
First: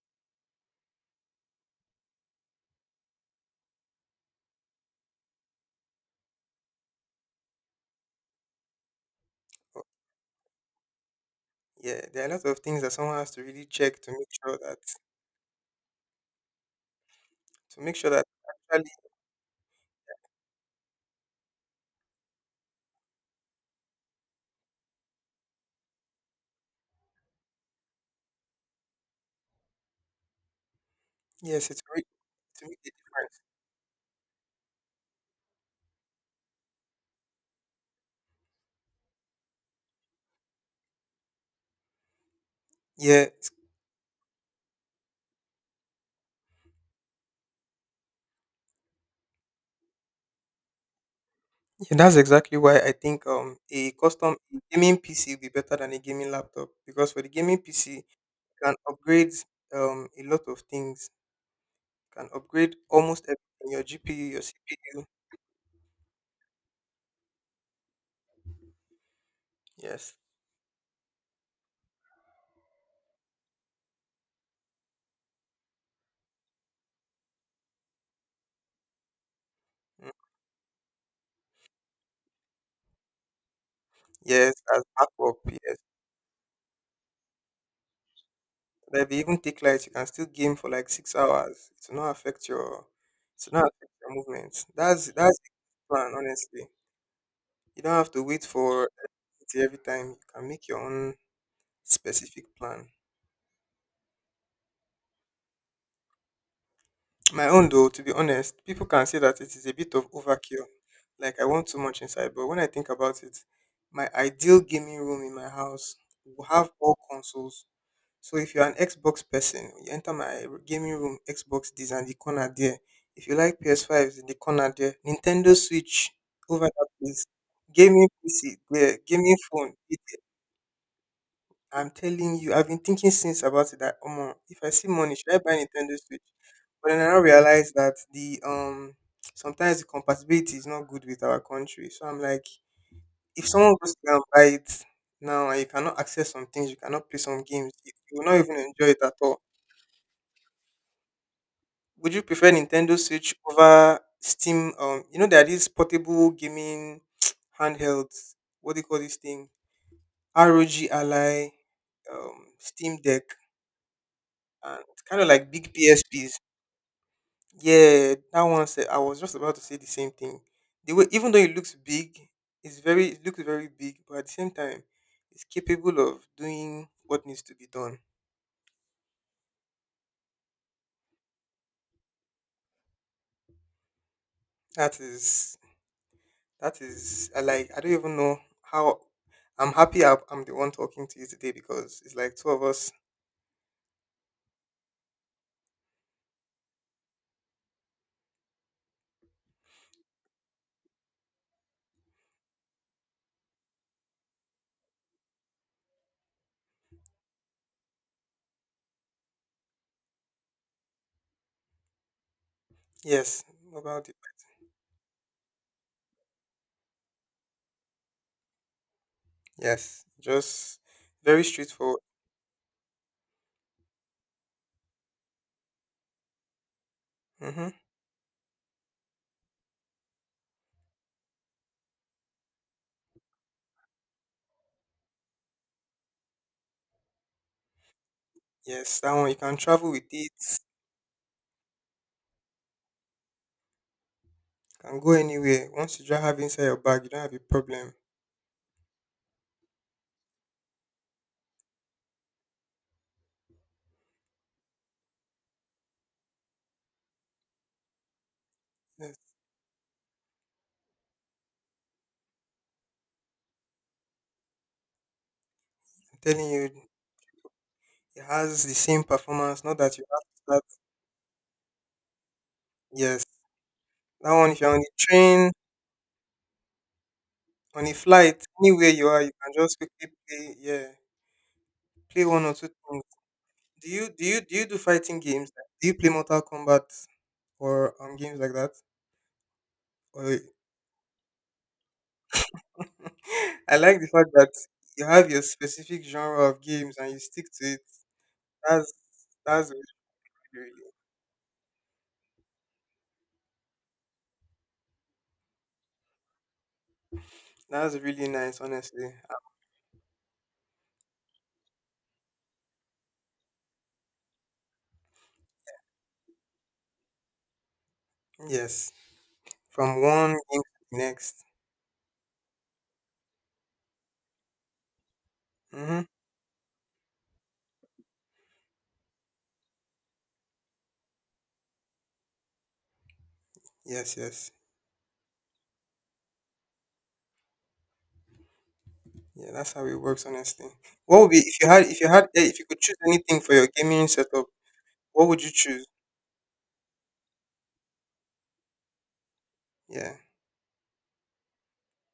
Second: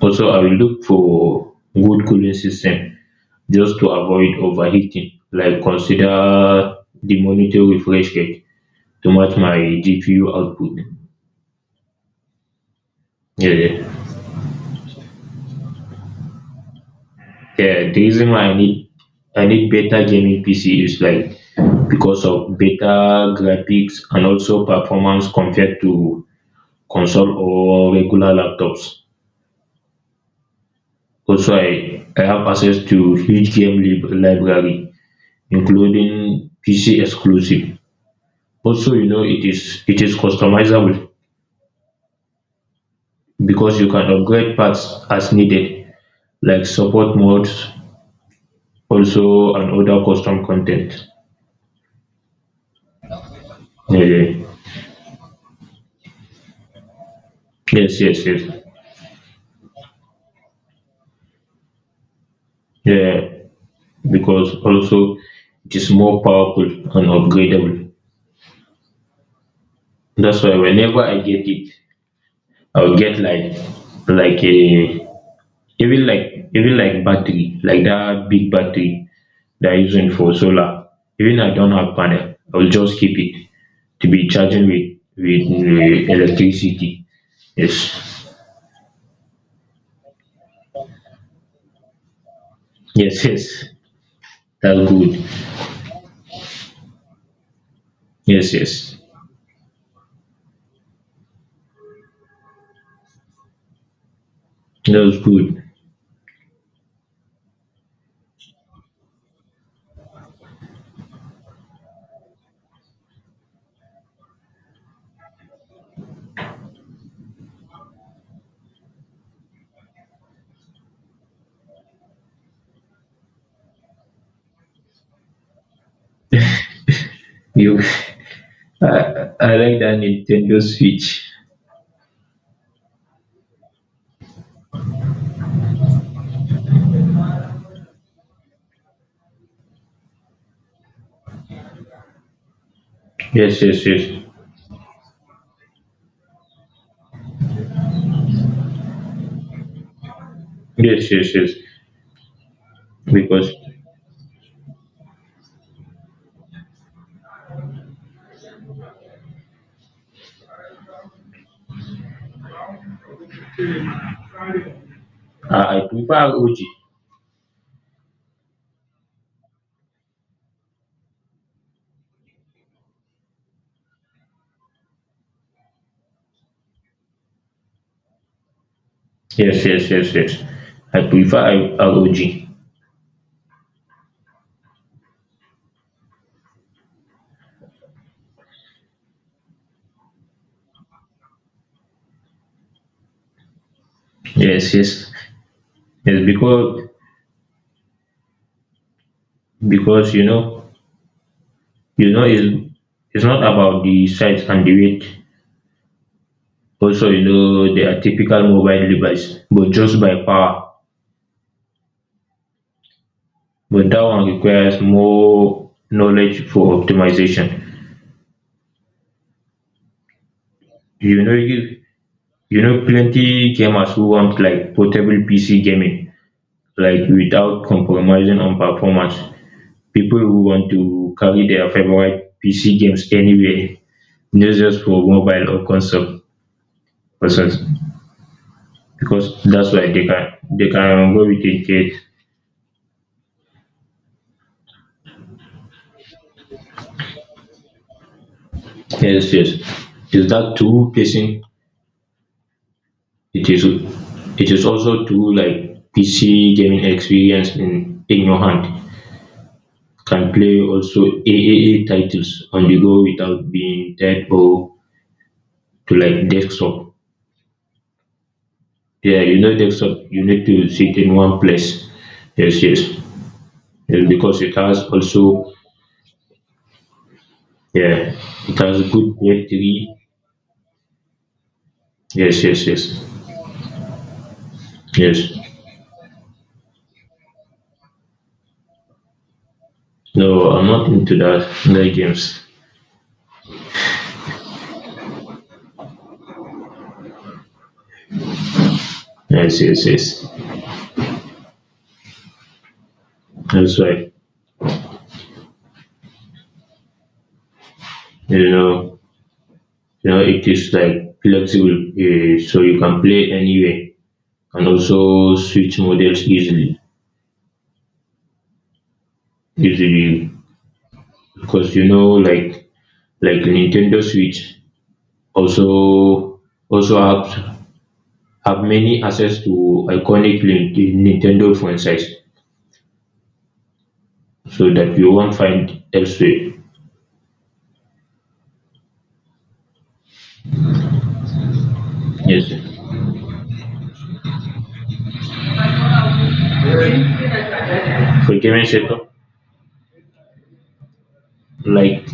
[SPEAKER 2] Also I will look for good cooling system, just to avoid overheating. Like consider the monitor refresh rate to match my
[SPEAKER 1] Oh,
[SPEAKER 2] GPU output.
[SPEAKER 1] yeah, there are a lot of things that someone has to
[SPEAKER 2] Yeah,
[SPEAKER 1] really check
[SPEAKER 2] yeah,
[SPEAKER 1] to make sure that to
[SPEAKER 2] yeah,
[SPEAKER 1] make
[SPEAKER 2] the
[SPEAKER 1] sure that
[SPEAKER 2] reason why I need
[SPEAKER 1] actually,
[SPEAKER 2] I need better gaming PC is like because of better graphics, and also performance compared to console or regular laptops. Also,
[SPEAKER 1] yes,
[SPEAKER 2] I have
[SPEAKER 1] to
[SPEAKER 2] access
[SPEAKER 1] make a
[SPEAKER 2] to
[SPEAKER 1] difference.
[SPEAKER 2] huge game library, including PC exclusive. Also, it is customizable,
[SPEAKER 1] Yeah,
[SPEAKER 2] because you can upgrade parts as needed, like support modes, also and other custom content.
[SPEAKER 1] yeah, that's exactly why I think a
[SPEAKER 2] Yeah,
[SPEAKER 1] custom
[SPEAKER 2] yeah.
[SPEAKER 1] gaming PC will be better than a gaming laptop because for the gaming PC
[SPEAKER 2] Yes,
[SPEAKER 1] you
[SPEAKER 2] yes, yes.
[SPEAKER 1] can upgrade a lot of things. You can upgrade
[SPEAKER 2] Yeah,
[SPEAKER 1] almost everything, your GPU, your
[SPEAKER 2] because
[SPEAKER 1] CPU.
[SPEAKER 2] also it is more powerful and upgradable.
[SPEAKER 1] Yes.
[SPEAKER 2] That's why whenever I get it, I'll get like a, even like battery, like that big battery that I'm using
[SPEAKER 1] Mm.
[SPEAKER 2] for solar. Even I don't have panel, I'll just keep it to be
[SPEAKER 1] Yes,
[SPEAKER 2] charging
[SPEAKER 1] as
[SPEAKER 2] with
[SPEAKER 1] backup,
[SPEAKER 2] with
[SPEAKER 1] yes.
[SPEAKER 2] electricity. Yes,
[SPEAKER 1] But if you even take light, you can still game for like 6 hours. It will not affect your
[SPEAKER 2] yes,
[SPEAKER 1] it will
[SPEAKER 2] yes.
[SPEAKER 1] not affect your movements.
[SPEAKER 2] That's
[SPEAKER 1] That's
[SPEAKER 2] good.
[SPEAKER 1] that's the plan, honestly. You don't have to wait
[SPEAKER 2] Yes,
[SPEAKER 1] for
[SPEAKER 2] yes.
[SPEAKER 1] everything every time. You can make your own specific plan.
[SPEAKER 2] That's good.
[SPEAKER 1] My own though, to be honest, people can say that it is a bit of overkill. Like I want too much inside, but when I think about it, my ideal gaming room in my house will have all consoles. So if you're an Xbox person, you enter my gaming room, Xbox this and the corner there. If you like PS5s in the corner there, Nintendo Switch over that place,
[SPEAKER 2] You,
[SPEAKER 1] gaming PC there,
[SPEAKER 2] I,
[SPEAKER 1] gaming
[SPEAKER 2] I
[SPEAKER 1] phone.
[SPEAKER 2] like that Nintendo Switch.
[SPEAKER 1] I'm telling you, I've been thinking since about it that if I see money, should I buy Nintendo Switch? But then I now realize that the sometimes the compatibility is not good with our country. So I'm like, if
[SPEAKER 2] Yes,
[SPEAKER 1] someone
[SPEAKER 2] yes,
[SPEAKER 1] goes to go
[SPEAKER 2] yes,
[SPEAKER 1] and buy it now and you cannot access some things, you cannot play some games, you will not even enjoy it at all.
[SPEAKER 2] yes, yes, yes.
[SPEAKER 1] Would you prefer Nintendo Switch
[SPEAKER 2] Because
[SPEAKER 1] over Steam? You know there are these portable gaming handhelds. What do you call this thing? ROG Ally, Steam Deck. And kind of like big
[SPEAKER 2] I prefer
[SPEAKER 1] PSPs.
[SPEAKER 2] ROG.
[SPEAKER 1] Yeah, that one said I was just about to say the same thing. The way, even though it looks big, it looks very big, but at the same time, it's capable of doing what needs to be done.
[SPEAKER 2] Yes, yes, yes, yes. I prefer ROG.
[SPEAKER 1] That is that is, I like, I don't even know how. I'm happy I'm the one talking to you today because it's like two of us.
[SPEAKER 2] Yes, yes, yes. Because you know it's it's not about the size and the weight. Also, they are typical mobile device, but just by power.
[SPEAKER 1] Yes,
[SPEAKER 2] But that
[SPEAKER 1] about it.
[SPEAKER 2] one requires more knowledge for optimization.
[SPEAKER 1] Yes, just
[SPEAKER 2] You know
[SPEAKER 1] very
[SPEAKER 2] you,
[SPEAKER 1] straightforward.
[SPEAKER 2] you know plenty gamers who want like portable PC gaming, like without
[SPEAKER 1] Mm-hmm.
[SPEAKER 2] compromising on performance. People who want to carry their favorite PC games anywhere, not just for mobile or consoles,
[SPEAKER 1] Yes, that one you
[SPEAKER 2] because
[SPEAKER 1] can
[SPEAKER 2] that's why
[SPEAKER 1] travel with
[SPEAKER 2] they can
[SPEAKER 1] it.
[SPEAKER 2] they can go with it. Yes.
[SPEAKER 1] Can go anywhere. Once you just have inside your bag, you don't have a problem.
[SPEAKER 2] Yes, yes. Is that true person? It is also true, like PC gaming experience in your hand,
[SPEAKER 1] Yes,
[SPEAKER 2] can play also AAA titles on the go without being tied or to
[SPEAKER 1] I'm
[SPEAKER 2] like
[SPEAKER 1] telling you,
[SPEAKER 2] desktop.
[SPEAKER 1] it has the same
[SPEAKER 2] Yeah, you know
[SPEAKER 1] performance. Not that
[SPEAKER 2] desktop
[SPEAKER 1] you have
[SPEAKER 2] you
[SPEAKER 1] to
[SPEAKER 2] need
[SPEAKER 1] start.
[SPEAKER 2] to sit in one place. Yes, yes.
[SPEAKER 1] Yes,
[SPEAKER 2] Yes,
[SPEAKER 1] that
[SPEAKER 2] because
[SPEAKER 1] one.
[SPEAKER 2] it
[SPEAKER 1] If you're on
[SPEAKER 2] has
[SPEAKER 1] the train,
[SPEAKER 2] also,
[SPEAKER 1] on a
[SPEAKER 2] yeah,
[SPEAKER 1] flight,
[SPEAKER 2] it has
[SPEAKER 1] anywhere you
[SPEAKER 2] good
[SPEAKER 1] are, you
[SPEAKER 2] tier
[SPEAKER 1] can just
[SPEAKER 2] three.
[SPEAKER 1] quickly play. Yeah, play
[SPEAKER 2] Yes,
[SPEAKER 1] one or
[SPEAKER 2] yes,
[SPEAKER 1] two
[SPEAKER 2] yes,
[SPEAKER 1] things. Do you do fighting
[SPEAKER 2] yes.
[SPEAKER 1] games? Do you play Mortal Kombat or games like that? Or
[SPEAKER 2] No, I'm not into that games.
[SPEAKER 1] I like the fact that you have your specific genre of games and you stick to it. That's
[SPEAKER 2] Yes,
[SPEAKER 1] that's really
[SPEAKER 2] yes, yes.
[SPEAKER 1] really-
[SPEAKER 2] That's why,
[SPEAKER 1] that's really
[SPEAKER 2] you
[SPEAKER 1] nice,
[SPEAKER 2] know,
[SPEAKER 1] honestly.
[SPEAKER 2] it is like flexible, eh, so you can play anywhere and also switch models easily,
[SPEAKER 1] Yes. From one
[SPEAKER 2] easily.
[SPEAKER 1] game to the next.
[SPEAKER 2] Because, like Nintendo Switch
[SPEAKER 1] Mm-hmm.
[SPEAKER 2] also also have many access to iconic Nintendo franchise,
[SPEAKER 1] Yes, yes.
[SPEAKER 2] so that you won't find elsewhere.
[SPEAKER 1] Yeah, that's how it works honestly. What would be
[SPEAKER 2] Yes,
[SPEAKER 1] if you could choose anything for your gaming setup, what would you choose?
[SPEAKER 2] so give me a second.
[SPEAKER 1] Yeah.
[SPEAKER 2] Like,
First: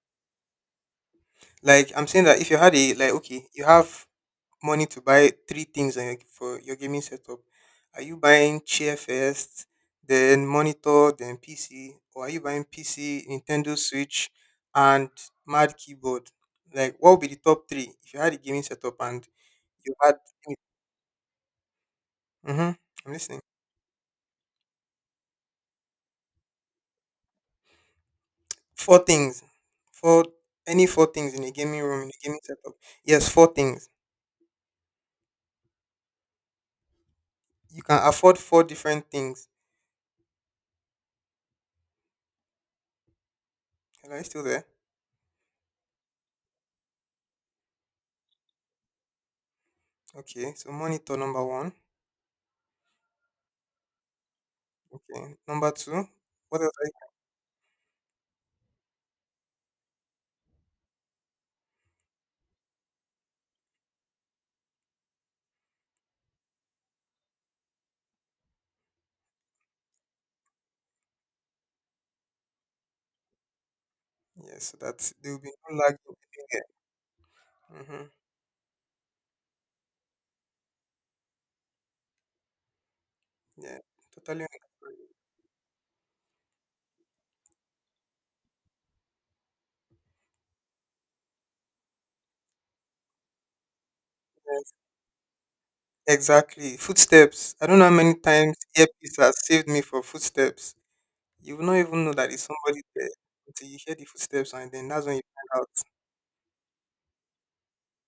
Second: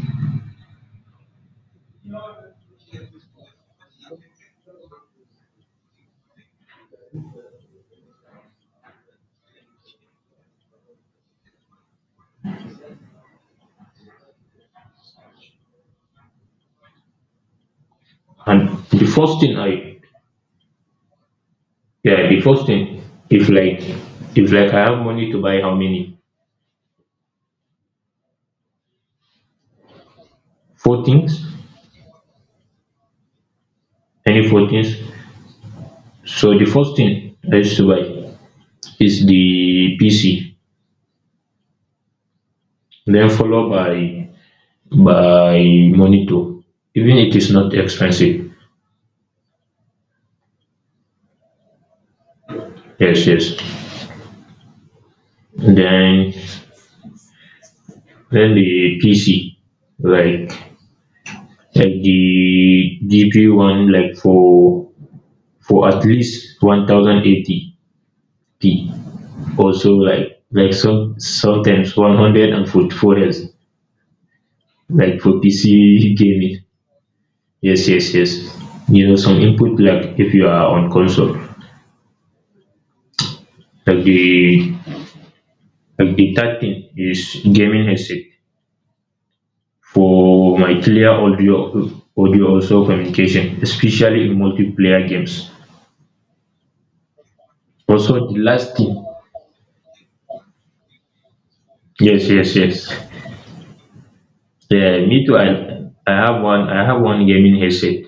[SPEAKER 1] Like I'm saying that if you had a like okay, you have money to buy three things on for your gaming setup. Are you buying chair first, then monitor, then PC, or are you buying PC, Nintendo Switch, and mad keyboard? Like what would be the top three if you had a gaming
[SPEAKER 2] and
[SPEAKER 1] setup
[SPEAKER 2] the
[SPEAKER 1] and
[SPEAKER 2] first thing
[SPEAKER 1] you
[SPEAKER 2] I,
[SPEAKER 1] had.
[SPEAKER 2] yeah, the first
[SPEAKER 1] Mm-hmm.
[SPEAKER 2] thing,
[SPEAKER 1] I'm listening.
[SPEAKER 2] if like, I have money to buy, how many?
[SPEAKER 1] Four things. Four Any
[SPEAKER 2] Four
[SPEAKER 1] four things in
[SPEAKER 2] things?
[SPEAKER 1] a gaming room in a gaming setup. Yes, four things.
[SPEAKER 2] Any four things? So the first thing I used
[SPEAKER 1] You
[SPEAKER 2] to
[SPEAKER 1] can
[SPEAKER 2] buy
[SPEAKER 1] afford four different
[SPEAKER 2] is
[SPEAKER 1] things.
[SPEAKER 2] the PC, then followed
[SPEAKER 1] Hello, are you
[SPEAKER 2] by
[SPEAKER 1] still there?
[SPEAKER 2] by monitor. Even it is not expensive.
[SPEAKER 1] Okay, so monitor number one.
[SPEAKER 2] Yes, yes.
[SPEAKER 1] Okay, number two.
[SPEAKER 2] Then
[SPEAKER 1] What else? Are
[SPEAKER 2] then the PC, like Like the GPU one, like for at least 1080p, also like some, sometimes 144 hertz,
[SPEAKER 1] you? Yes, so that
[SPEAKER 2] like
[SPEAKER 1] there
[SPEAKER 2] for
[SPEAKER 1] will be no lag in
[SPEAKER 2] PC gaming.
[SPEAKER 1] between there.
[SPEAKER 2] Yes,
[SPEAKER 1] Mm-hmm.
[SPEAKER 2] yes, yes, you know some input lag if you are on console.
[SPEAKER 1] Yeah,
[SPEAKER 2] like
[SPEAKER 1] totally.
[SPEAKER 2] the
[SPEAKER 1] Makes
[SPEAKER 2] like the third thing is gaming headset for my clear audio, also communication, especially in
[SPEAKER 1] sense.
[SPEAKER 2] multiplayer games.
[SPEAKER 1] Exactly. Footsteps. I don't know how many
[SPEAKER 2] Also, the
[SPEAKER 1] times
[SPEAKER 2] last thing.
[SPEAKER 1] earpiece has saved me for footsteps. You will not even know
[SPEAKER 2] Yes,
[SPEAKER 1] that it's
[SPEAKER 2] yes, yes.
[SPEAKER 1] somebody there until you hear the footsteps, and then
[SPEAKER 2] Yeah,
[SPEAKER 1] that's when you
[SPEAKER 2] me too. I
[SPEAKER 1] find out.
[SPEAKER 2] I have one I have one gaming headset.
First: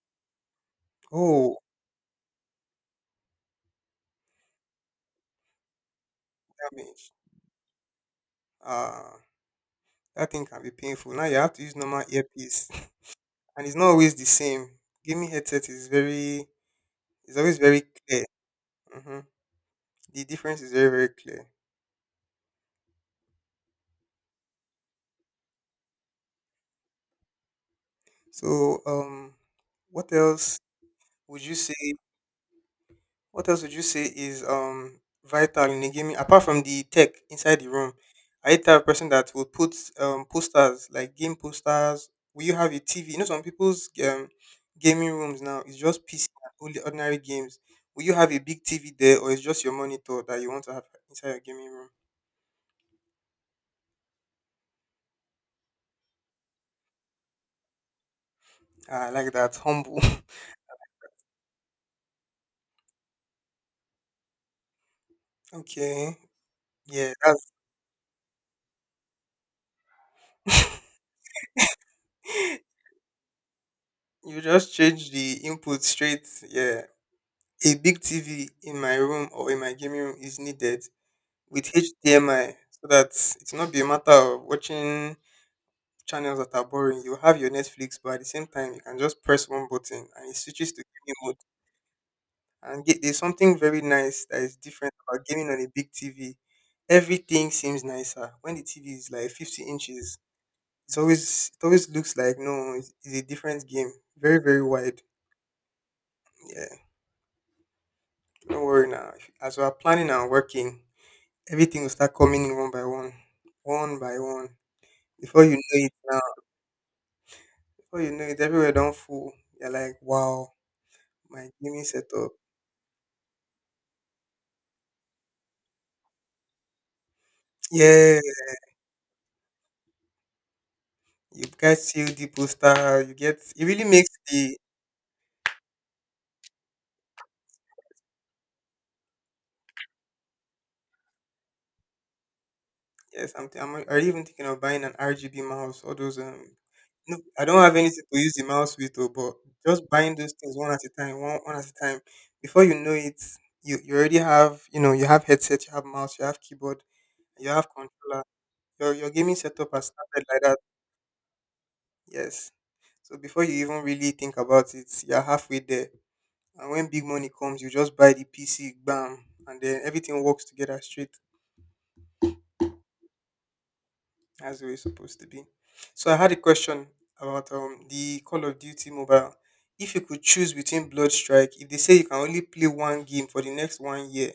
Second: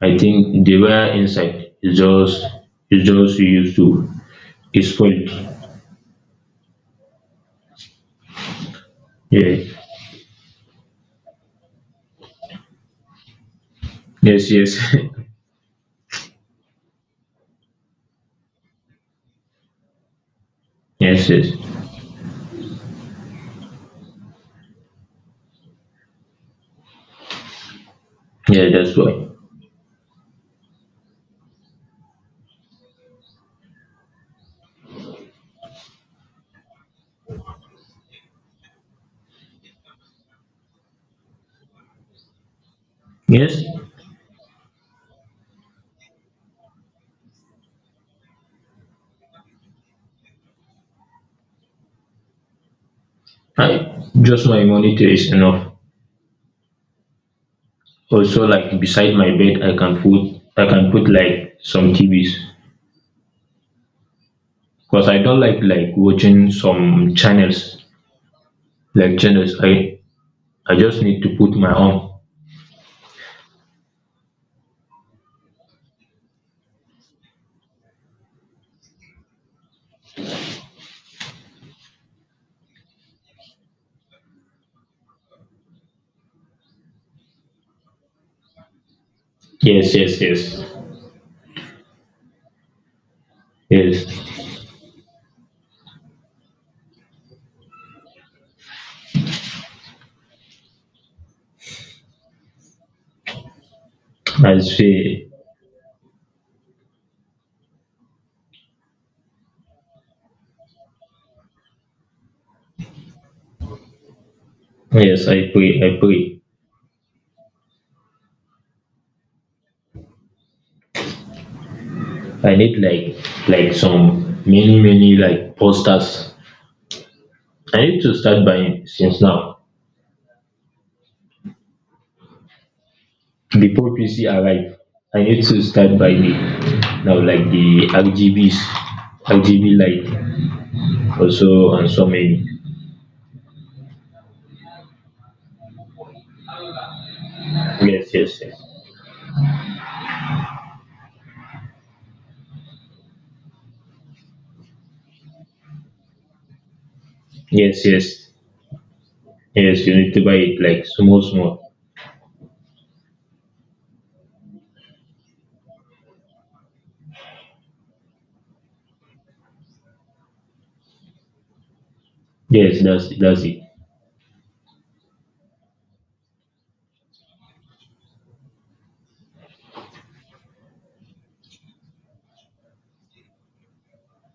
[SPEAKER 2] I think the wire
[SPEAKER 1] Oh,
[SPEAKER 2] inside is just, used to, is spoiled.
[SPEAKER 1] damage. Ah,
[SPEAKER 2] Yeah.
[SPEAKER 1] that thing can be painful. Now you have to use normal earpiece, and it's not always the
[SPEAKER 2] Yes,
[SPEAKER 1] same.
[SPEAKER 2] yes.
[SPEAKER 1] Gaming headset is very, it's always very clear. Hmm. The difference is very very
[SPEAKER 2] Yes,
[SPEAKER 1] clear.
[SPEAKER 2] yes. Yeah,
[SPEAKER 1] So,
[SPEAKER 2] that's why.
[SPEAKER 1] what else would you say? What else would you say is vital in a gaming apart from the tech inside the room? Are you the type of person that will put posters like game posters? Will you have a TV? You know, some
[SPEAKER 2] Yes.
[SPEAKER 1] people's gaming rooms now is just PC and only ordinary games. Will you have a big TV there, or it's just your monitor that you want to have inside your gaming room?
[SPEAKER 2] I just, my monitor is enough. Also, like
[SPEAKER 1] Ah, I
[SPEAKER 2] beside my
[SPEAKER 1] like that
[SPEAKER 2] bed, I
[SPEAKER 1] humble.
[SPEAKER 2] can put I can put like some TVs. Because I don't like
[SPEAKER 1] Okay.
[SPEAKER 2] watching
[SPEAKER 1] Yeah,
[SPEAKER 2] some
[SPEAKER 1] that's
[SPEAKER 2] channels, like channels. I just need to put my own.
[SPEAKER 1] you just change the input straight. Yeah. A big TV in my room or in my gaming room is needed, with HDMI so that it's not be a matter of watching channels that are boring. You have your Netflix, but at the same time, you can just press one
[SPEAKER 2] Yes,
[SPEAKER 1] button
[SPEAKER 2] yes,
[SPEAKER 1] and it
[SPEAKER 2] yes.
[SPEAKER 1] switches to gaming mode. And get, there's something very nice
[SPEAKER 2] Yes.
[SPEAKER 1] that is different about gaming on a big TV. Everything seems nicer when the TV is like 50 inches. It always looks like no, it's a different game. Very
[SPEAKER 2] I
[SPEAKER 1] very wide.
[SPEAKER 2] say
[SPEAKER 1] Yeah, don't worry now. As we are planning and working, everything will start coming in one by one, one by one.
[SPEAKER 2] yes,
[SPEAKER 1] Before
[SPEAKER 2] I
[SPEAKER 1] you
[SPEAKER 2] pray,
[SPEAKER 1] know it,
[SPEAKER 2] I pray.
[SPEAKER 1] Everywhere don't full. You're like, wow, my gaming setup.
[SPEAKER 2] I need like some many like posters. I need to
[SPEAKER 1] Yeah,
[SPEAKER 2] start buying since now,
[SPEAKER 1] you guys see the poster. You get it really
[SPEAKER 2] before
[SPEAKER 1] makes
[SPEAKER 2] PC
[SPEAKER 1] the
[SPEAKER 2] arrive. I need to start buying it now, like the RGBs, RGB light, also and so many.
[SPEAKER 1] yes. I'm already even thinking of buying an RGB mouse. All those no, I don't have anything
[SPEAKER 2] Yes,
[SPEAKER 1] to use
[SPEAKER 2] yes,
[SPEAKER 1] the
[SPEAKER 2] yes,
[SPEAKER 1] mouse with, though, but just buying those things one at a time, one at a time. Before you know it, you already have you have headset, you have mouse, you have keyboard, you have
[SPEAKER 2] yes,
[SPEAKER 1] controller.
[SPEAKER 2] yes,
[SPEAKER 1] Your gaming setup has
[SPEAKER 2] yes. You need to
[SPEAKER 1] started
[SPEAKER 2] buy
[SPEAKER 1] like that.
[SPEAKER 2] it like small, small.
[SPEAKER 1] Yes. So before you even really think about it, you're halfway there. And when big money comes, you just buy the PC, bam, and then everything works together straight
[SPEAKER 2] Yes, that's it.
[SPEAKER 1] as it was supposed to be. So I had a question about the Call of Duty mobile. If you could choose between Blood Strike, if they say you can only play one game for the next one year,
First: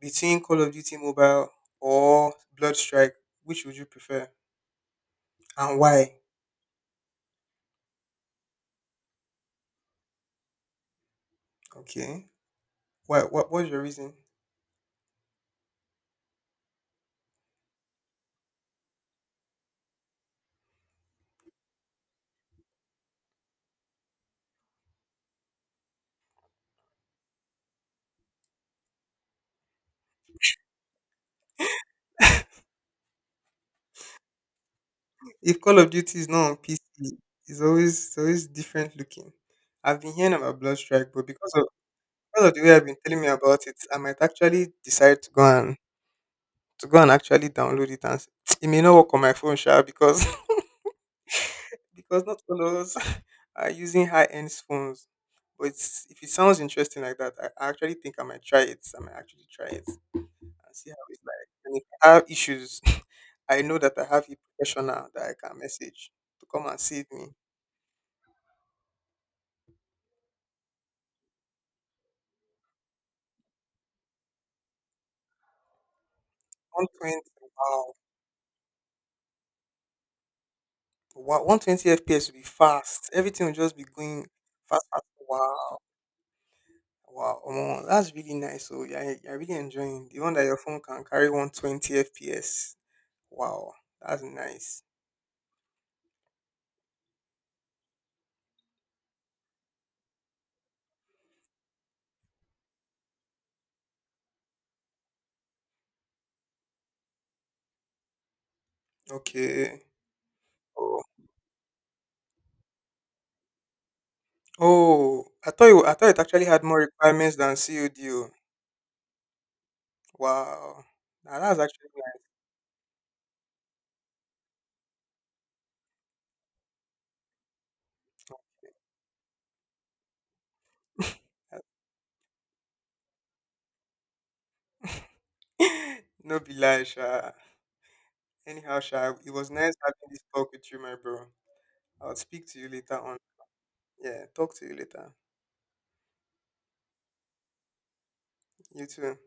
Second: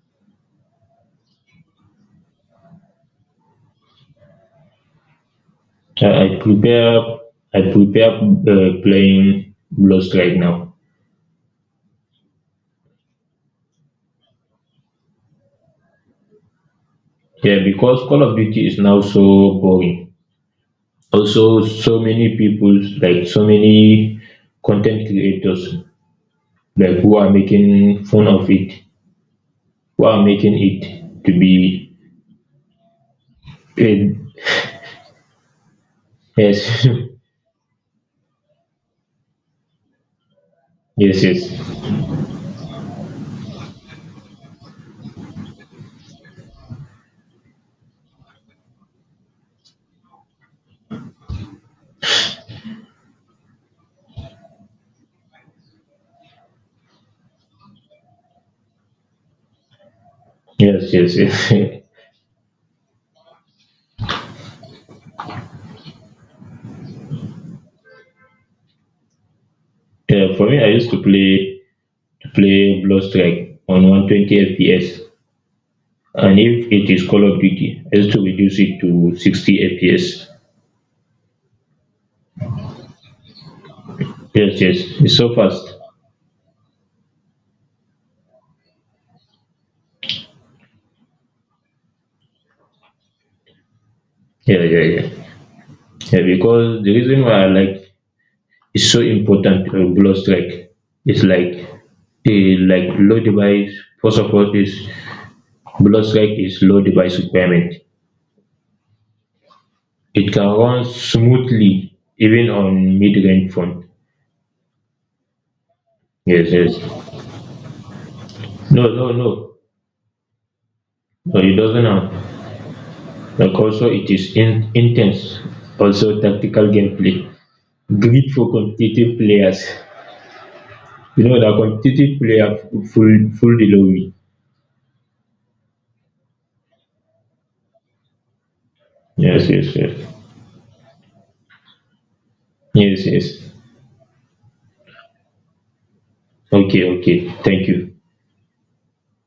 [SPEAKER 1] between Call of Duty mobile or Blood Strike, which would you prefer and
[SPEAKER 2] I,
[SPEAKER 1] why?
[SPEAKER 2] I prepare, I prepare playing Lost right now.
[SPEAKER 1] Okay, why? What was your reason?
[SPEAKER 2] Yeah, because Call of Duty is now so boring. Also, so many people, like so many content creators, like who are making fun of it, who are making it to be paid.
[SPEAKER 1] If Call of Duty is not on
[SPEAKER 2] Yes,
[SPEAKER 1] PC, it's always different looking. I've been hearing about Blood Strike,
[SPEAKER 2] yes,
[SPEAKER 1] but because of
[SPEAKER 2] yes,
[SPEAKER 1] Because of the way I've been telling me about it, I might actually decide to go and actually download it and it may not work on my phone, sure, because because not all of us are using high end phones. But it's, if it sounds interesting like that, I actually think I might try it. I might actually try it and see
[SPEAKER 2] yes,
[SPEAKER 1] how
[SPEAKER 2] yes,
[SPEAKER 1] it's like. And
[SPEAKER 2] yes.
[SPEAKER 1] if I have issues, I know that I have a professional that I can message to come and save me.
[SPEAKER 2] Yeah, for me, I used to play Strike on 120 FPS, and if it is Call
[SPEAKER 1] 120,
[SPEAKER 2] of Duty,
[SPEAKER 1] wow.
[SPEAKER 2] I used to reduce it to 60 FPS.
[SPEAKER 1] Wow, 120 FPS will be fast. Everything will just be going
[SPEAKER 2] Yes, yes,
[SPEAKER 1] fast, fast.
[SPEAKER 2] it's so fast.
[SPEAKER 1] Wow. Wow, omo, that's really nice. So yeah, you're really enjoying the one that your phone can carry 120 FPS. Wow, that's
[SPEAKER 2] Yeah, yeah,
[SPEAKER 1] nice.
[SPEAKER 2] yeah. Yeah, because the reason why I like it's so important to blood strike is like a low device. First of all, is blood strike is low device requirement.
[SPEAKER 1] Okay.
[SPEAKER 2] It can run
[SPEAKER 1] Oh,
[SPEAKER 2] smoothly even on mid-range phone.
[SPEAKER 1] oh, I thought it actually
[SPEAKER 2] Yes,
[SPEAKER 1] had more
[SPEAKER 2] yes.
[SPEAKER 1] requirements than COD. Oh.
[SPEAKER 2] No, no, no.
[SPEAKER 1] Wow,
[SPEAKER 2] No,
[SPEAKER 1] now
[SPEAKER 2] it
[SPEAKER 1] that's
[SPEAKER 2] doesn't
[SPEAKER 1] actually
[SPEAKER 2] have. Like also, it is intense. Also, tactical gameplay. Great for competitive players.
[SPEAKER 1] nice.
[SPEAKER 2] You know the competitive player, full delivery.
[SPEAKER 1] No be lie, Sha. Anyhow, Sha, it
[SPEAKER 2] Yes,
[SPEAKER 1] was
[SPEAKER 2] yes,
[SPEAKER 1] nice
[SPEAKER 2] yes.
[SPEAKER 1] having this talk with you, my bro. I'll speak to you later
[SPEAKER 2] Yes,
[SPEAKER 1] on.
[SPEAKER 2] yes.
[SPEAKER 1] Yeah, talk to you later.
[SPEAKER 2] Okay, okay. Thank you.
[SPEAKER 1] You too.